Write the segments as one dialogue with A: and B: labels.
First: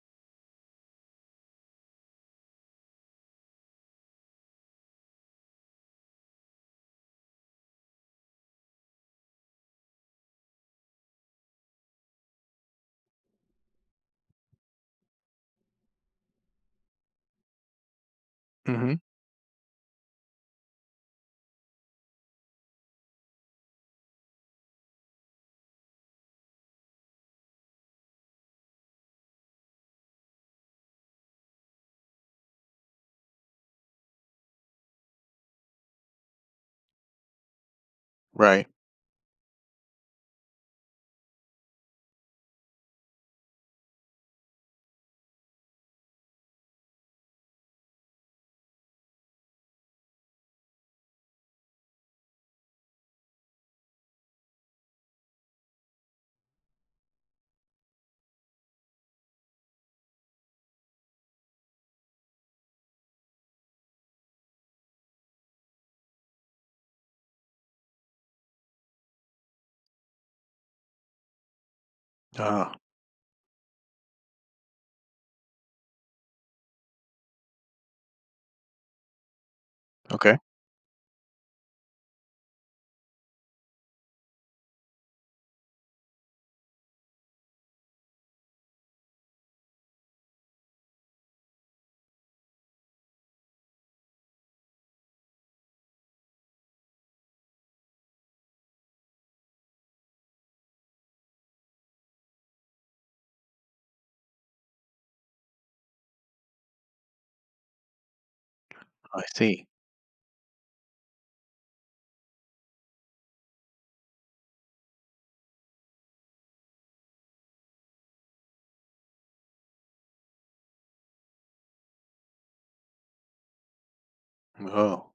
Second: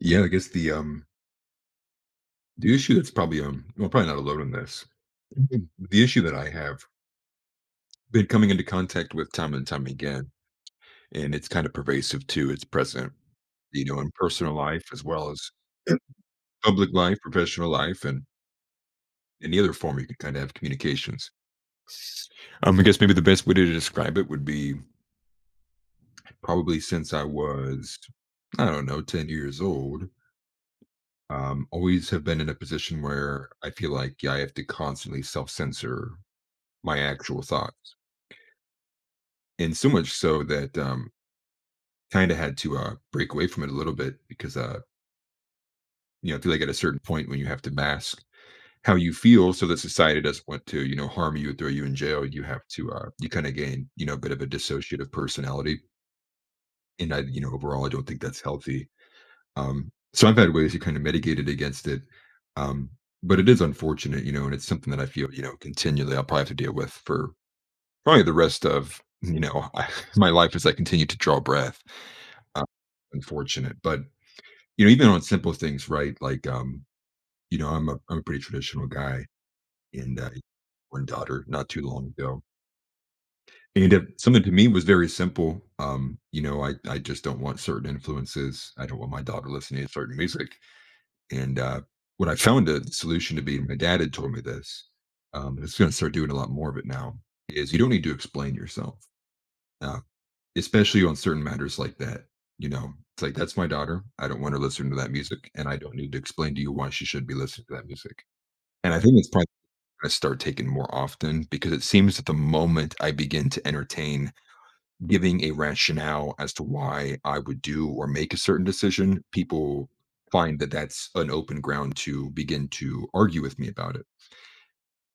A: Yeah, I guess the the issue that's probably well probably not alone in this. Mhm. The issue that I have been coming into contact with time and time again, and it's kind of pervasive too. It's present, you know, in personal life as well as public life, professional life, and
B: Mm-hmm.
A: any other form you can kind of have communications. I guess maybe the best way to describe it would be probably since I was, I don't know, 10 years old, always have been in a position where I feel like yeah, I have to constantly self censor my actual thoughts.
B: Right.
A: And so much so that kind of had to break away from it a little bit because you know, I feel like at a certain point when you have to mask how you feel so that society doesn't want to, you know, harm you, throw you in jail, you have to you kind of gain, you know, a bit of a dissociative personality. And I, you know, overall I don't think that's healthy. So I've had ways to kind of mitigate it against it. Um but it is unfortunate, you know, and it's something that I feel, you know, continually I'll probably have to deal with for probably the rest of, you know, my life as I continue to draw breath. Uh,
B: Ah,
A: unfortunate, but, you know, even on simple things, right? Like, you know, I'm a pretty traditional guy and,
B: okay.
A: one daughter not too long ago. And if something to me was very simple, you know, I just don't want certain influences. I don't want my daughter listening to certain music. And, what I found the solution to be, and my dad had told me this, and it's gonna start doing a lot more of it now, is you don't need to explain yourself. uh, especially on certain matters like that. You know, it's like that's my daughter. I don't want her listening to that music, and I don't need to explain to you why she should be listening to that music. And I think
B: I
A: it's probably
B: see.
A: going to start taking more often because it seems that the moment I begin to entertain giving a rationale as to why I would do or make a certain decision, people find that that's an open ground to begin to argue with me about it.
B: Oh.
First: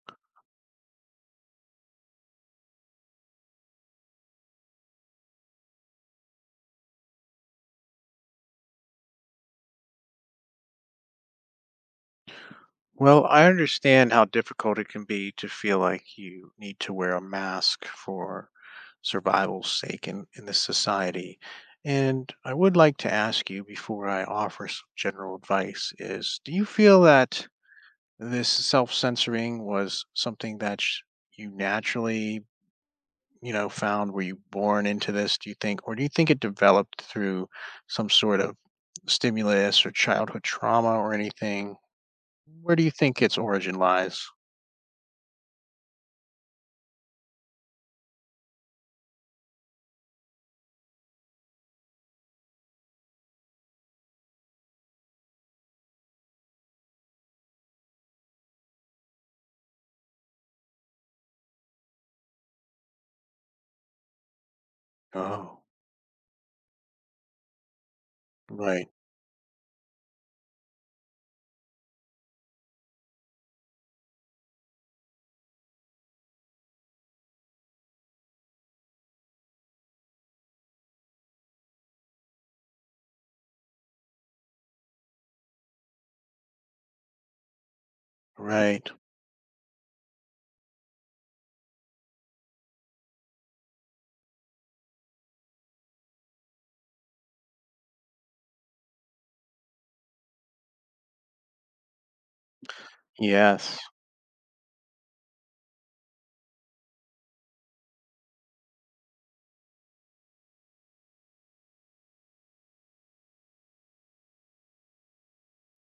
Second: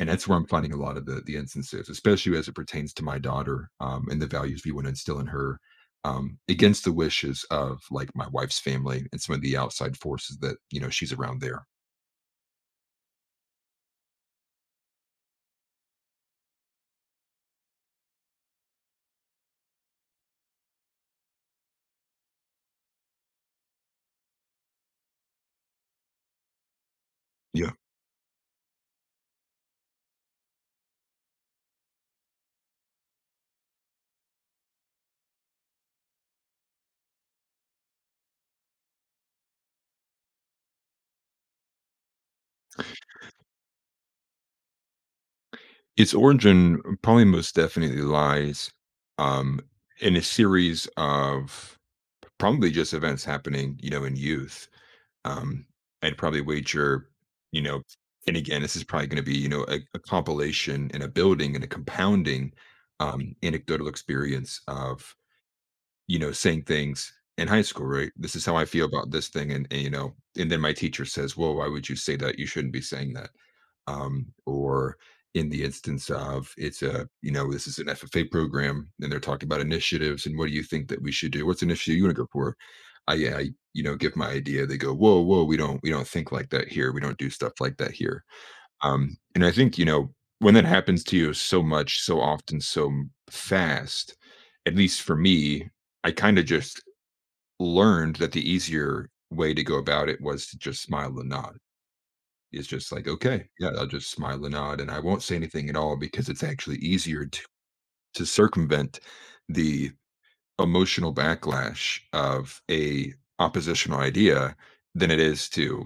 A: And that's where I'm finding a lot of the instances, especially as it pertains to my daughter, and the values we want to instill in her, against the wishes of, like, my wife's family and some of the outside forces that, you know, she's around there.
B: Well, I understand how difficult it can be to feel like you need to wear a mask for survival's sake in this society. And I would like to ask you before I offer some general advice is, do you feel that
A: Yeah.
B: this self censoring was something that you naturally, found? Were you born into this, do you think? Or do you think it developed through some sort of stimulus or childhood trauma or anything? Where do you think its origin lies?
A: Its origin probably most definitely lies, um, in a series of probably just events happening, you know, in youth. Um, I'd probably wager, you know, and again, this is probably gonna be, you know, a compilation and a building and a compounding, anecdotal experience of
B: Oh,
A: you know, saying things in high school, right? This is how I feel
B: right,
A: about this thing, and you know, and then my teacher says, "Well, why would you say that? You shouldn't be saying that." Or in the instance of it's a you know this is an FFA program, and they're talking about initiatives, and what do you think that we should do? What's an issue you want to go for? I you know give my idea. They go, "Whoa, whoa, we don't think like that here. We don't do stuff like that here."
B: right.
A: And I think, you know, when that happens to you so much, so often, fast, at least for me, I kind of just learned that the easier way to go about it was to just smile and nod. It's just like, okay, yeah,
B: Yes.
A: I'll just smile and nod and I won't say anything at all because it's actually easier to circumvent the emotional backlash of a oppositional idea than it is to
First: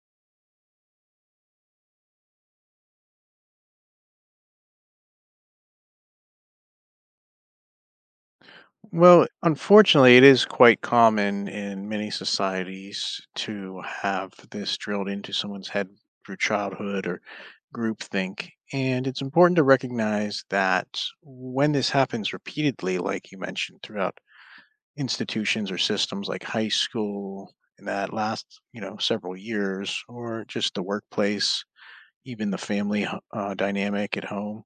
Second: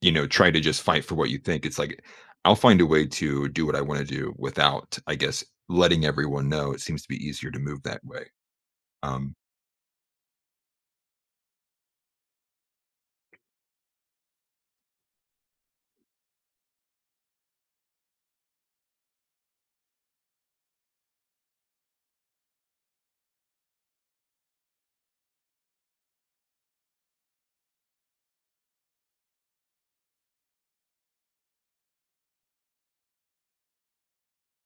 A: you know try to just fight for what you think. It's like I'll find a way to do what I want to do without I guess letting everyone know. It seems to be easier to move that way.
B: Well,
A: um
B: unfortunately, it is quite common in many societies to have this drilled into someone's head through childhood or groupthink. And it's important to recognize that when this happens repeatedly, like you mentioned, throughout institutions or systems like high school in that last, several years, or just the workplace, even the family dynamic at home.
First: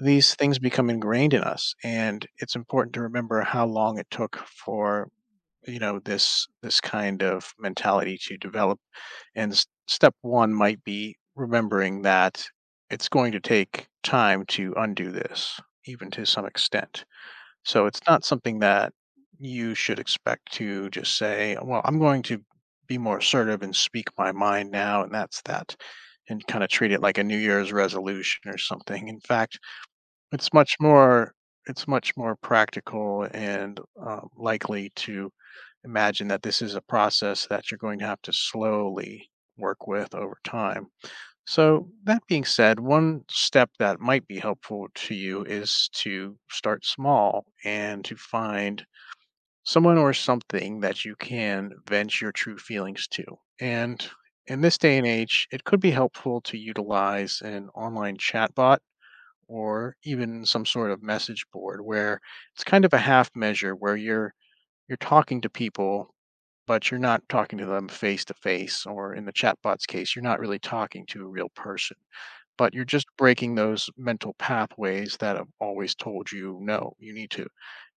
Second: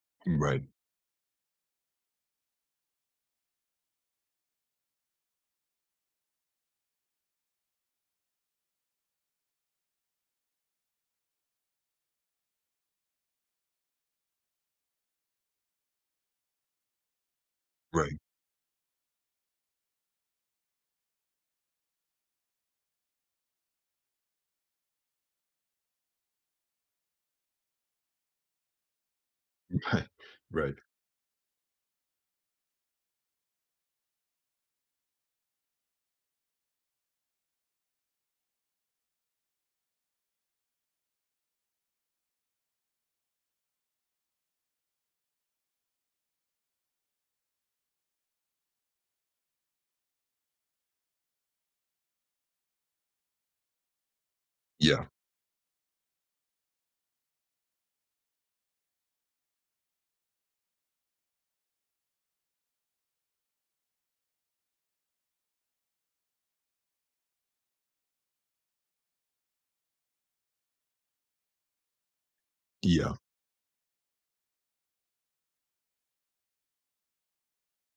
B: These things
A: right.
B: become ingrained in us, and it's important to remember how long it took for, this kind of mentality to develop. And step one might be remembering that it's going to take time to undo this, even to some extent, so it's
A: Right.
B: not something that you should expect to just say, well, I'm going to be more assertive and speak my mind now, and that's that, and kind of treat it like a New Year's resolution or something. In fact,
A: Right,
B: it's much
A: right,
B: more it's much more practical and, likely to imagine that this is a process that you're going to have to slowly work with over time. So, that being said, one step that might be helpful to you is to start small and to find someone or something that you can vent your true feelings to. And in this day
A: yeah,
B: and age, it could be helpful to utilize an online chatbot or even some sort of message board, where it's kind of a half measure where you're talking to people, but you're not talking to them face to face, or in the chatbot's case you're not really talking to a real person, but you're just
A: yeah,
B: breaking those mental pathways that have always told you, no, you need to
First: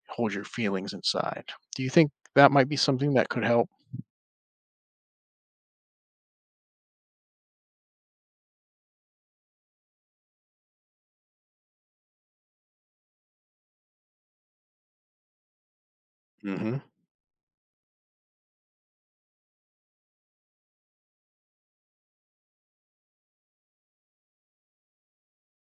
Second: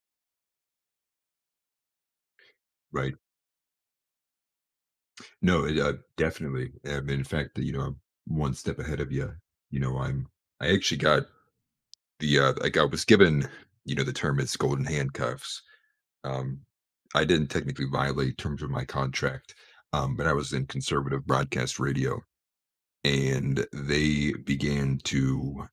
B: hold your feelings inside. Do you think that might be something
A: right.
B: that could help?
A: No, it, definitely. In fact, you know, I'm one step ahead of you. You know, I'm, I actually got the like I was given, you know, the term is golden handcuffs. Um,
B: Mm-hmm.
A: I didn't technically violate terms of my contract, but I was in conservative broadcast radio, and they began to.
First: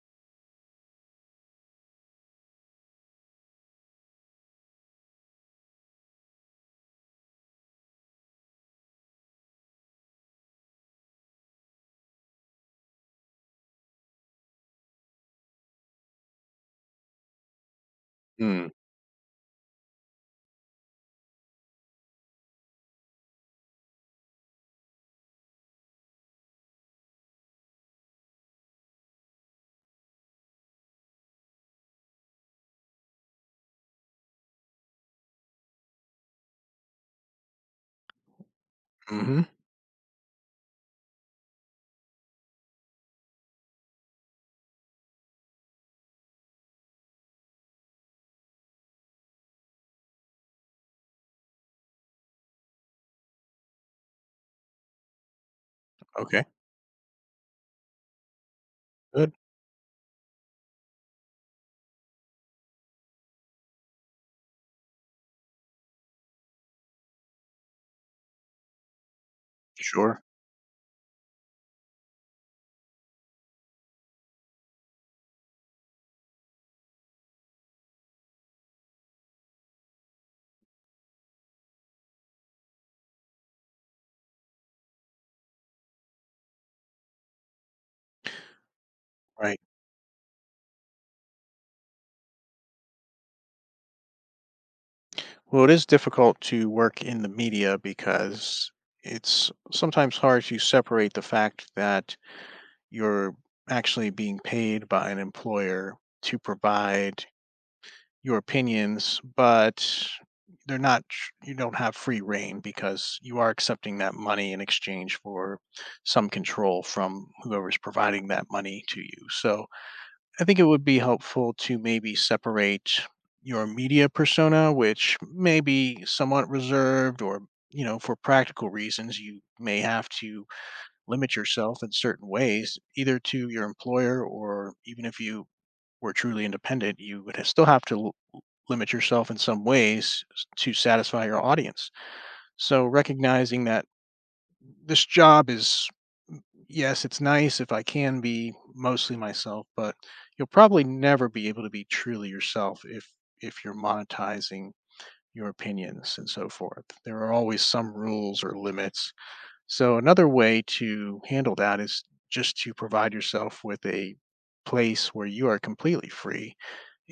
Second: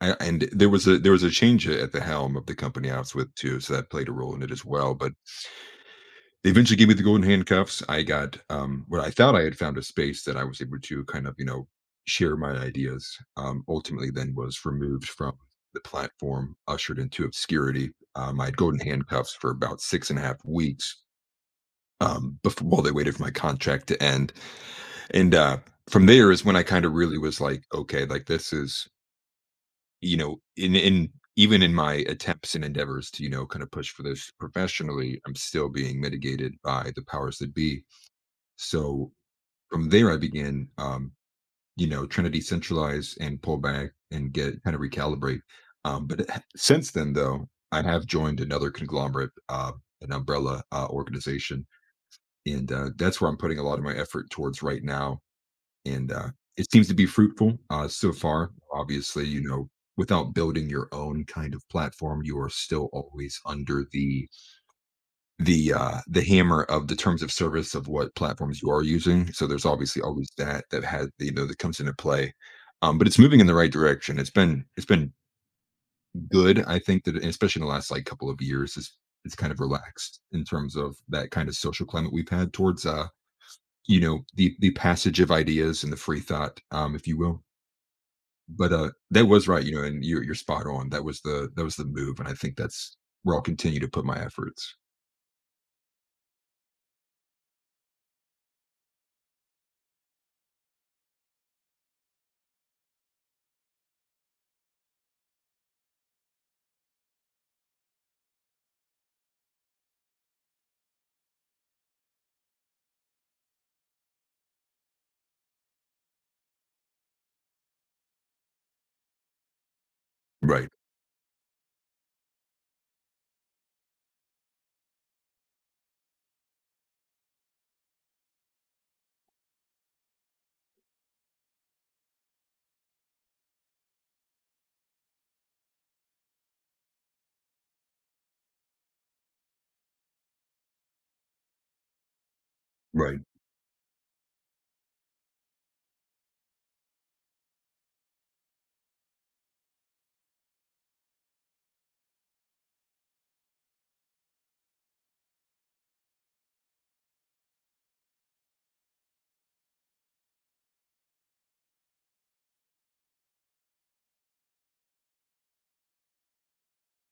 A: I, and there was a change at the helm of the company I was with too, so that played a role in it as well. But they eventually gave me the golden handcuffs. I got what I thought I had found a space that I was able to kind of you know share my ideas. Ultimately, then was removed from the platform, ushered into obscurity. I had
B: Mm,
A: golden handcuffs for about 6.5 weeks, before while they waited for my contract to end. And from there is when I kind of really was like, okay, like this is you know, in even in my attempts and endeavors to you know kind of push for this professionally, I'm still being mitigated by the powers that be. So
B: hmm.
A: from there, I began, you know, trying to decentralize and pull back and get kind of recalibrate. Um, but it- since then, though, I have joined another conglomerate, an umbrella organization. And, that's where I'm putting a lot of my effort towards right now, and,
B: Okay.
A: it seems to be fruitful, so far. Obviously,
B: Good.
A: you know, without building your own kind of platform, you are still always under the the hammer of the terms of service of what platforms you are using, so there's obviously
B: Sure.
A: always that that has you know, that comes into play. But it's moving in the right direction. It's been good. I think that especially in the last, like, couple of years, it's kind of relaxed in terms of that kind of social climate we've had towards, you know, the passage of ideas and the free thought, if you will. But that was
B: Right.
A: right, you know, and you're spot on. That was the, that was the move, and I think that's where I'll continue to put my efforts.
B: Well, it is difficult to work in the media because it's sometimes hard to separate the fact that you're actually being paid by an employer to provide your opinions, but they're not tr- you don't have free reign because you are accepting that money in exchange for some control from whoever's providing that money to you. So I think it
A: Right,
B: would be helpful to maybe separate your media persona, which may be somewhat reserved, or, for practical reasons, you may have to limit yourself in certain ways, either to your employer or even if you were truly independent, you would still have to limit yourself in some ways to satisfy your audience. So
A: right.
B: recognizing that this job is, yes, it's nice if I can be mostly myself, but you'll probably never be able to be truly yourself if you're monetizing your opinions and so forth. There are always some rules or limits. So another way to handle that is just to provide yourself with a place where you are completely free,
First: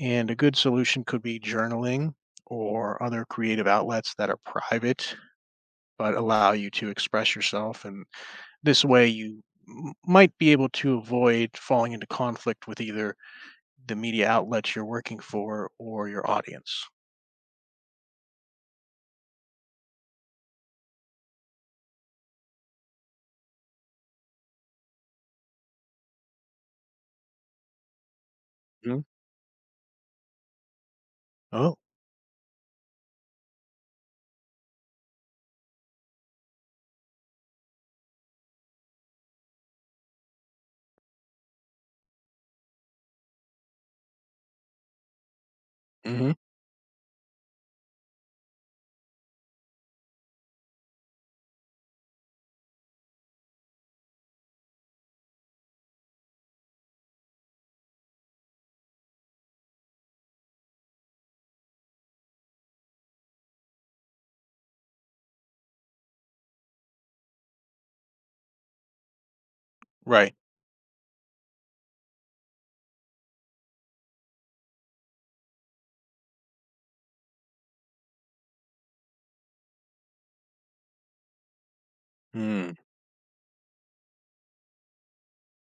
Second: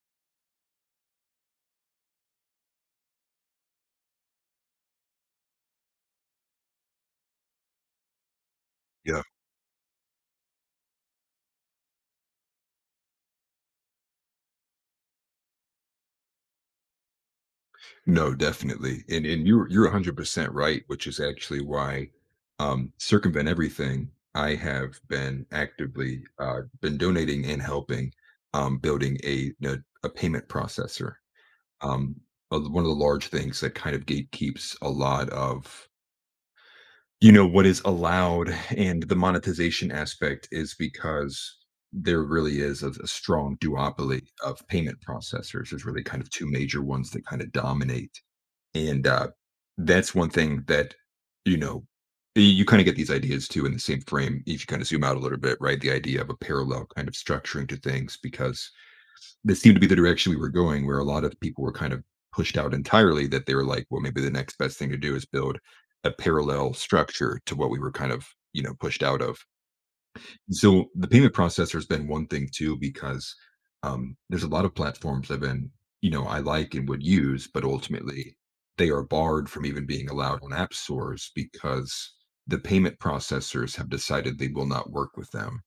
B: and a good solution could be journaling or other creative outlets that are private but allow you to express yourself. And this way,
A: Yeah.
B: you might be able to avoid falling into conflict with either the media outlets you're working for or your audience.
A: No, definitely. And you're 100% right, which is actually why circumvent everything. I have been actively been donating and helping
B: Mhm.
A: building a payment processor.
B: Oh,
A: Um one of the large things that kind of gatekeeps a lot of, you know, what is allowed and the monetization aspect is because there really is a strong duopoly of payment processors. There's really kind of
B: hmm.
A: two major ones that kinda dominate, and, that's one thing that, you know, you kinda get these ideas too in the same frame if you kinda zoom out a little bit, right? The idea of a parallel kind of structuring to things because this seemed to be the direction we were going, where a lot of people were kind of pushed out entirely, that they were like, well, maybe the next best thing to do is build a parallel structure to what we were kind of, you know, pushed out of.
B: Right.
A: So the payment processor has been one thing too, because, there's a lot of platforms I've been, you know, I like and would use, but ultimately they are barred from even being allowed on app stores because the
B: Mm,
A: payment processors have decided they will not work with them.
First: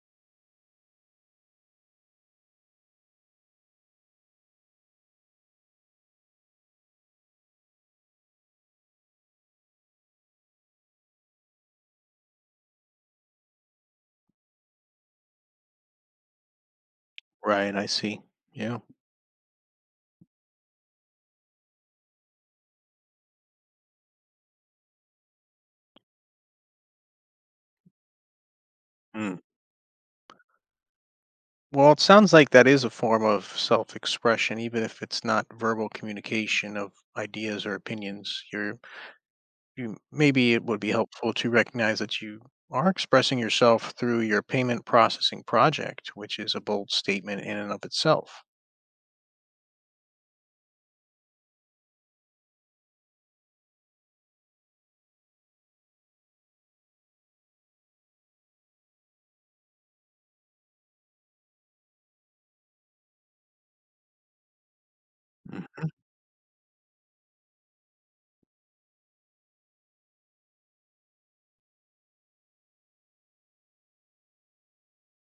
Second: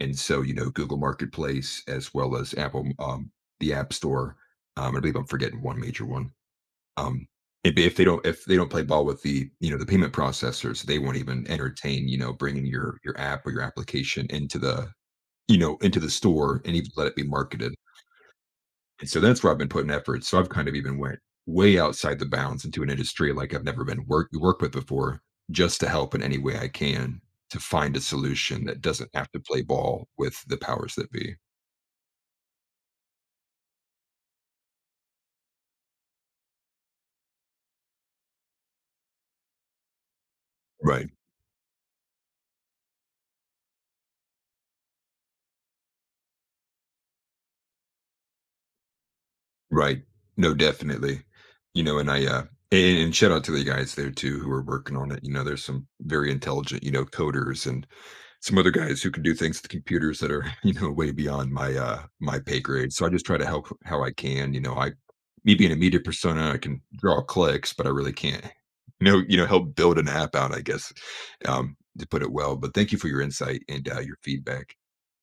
A: And so, you know, Google Marketplace as well as Apple, the App Store. I believe I'm forgetting one major one. Um, if, if they don't play ball with the you know the payment processors, they won't even entertain you know bringing your app or your application into the, you know, into the store, and even let it be marketed.
B: right. I see. Yeah.
A: And so that's where I've been putting effort. So I've kind of even went way outside the bounds into an industry like I've never been worked with before, just to help in any way I can to find a solution that doesn't have
B: Mm.
A: to play ball with the powers that be.
B: Well, it sounds like that is a form of self expression, even if it's not verbal communication of ideas or opinions. You, maybe it would be
A: Right,
B: helpful to recognize that you are expressing yourself through your payment processing project, which is a bold statement in and of itself.
A: right. No, definitely. You know, and I, and shout out to the guys there too who are working on it. You know, there's some very intelligent, you know, coders and some other guys who can do things with computers that are, you know, way beyond my, my pay grade. So I just try to help how I can. You know, me being a
B: Mm.
A: media persona, I can draw clicks, but I really can't, you know, help build an app out, I guess, to put it well. But thank you for your insight and your feedback.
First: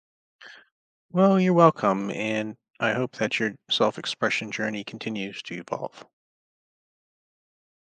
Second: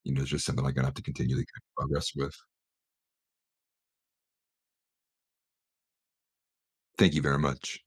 A: You know, it's just something I'm going to have to
B: Well,
A: continually
B: you're welcome,
A: progress with.
B: and I hope that your self expression journey continues to evolve.
A: Thank you very much.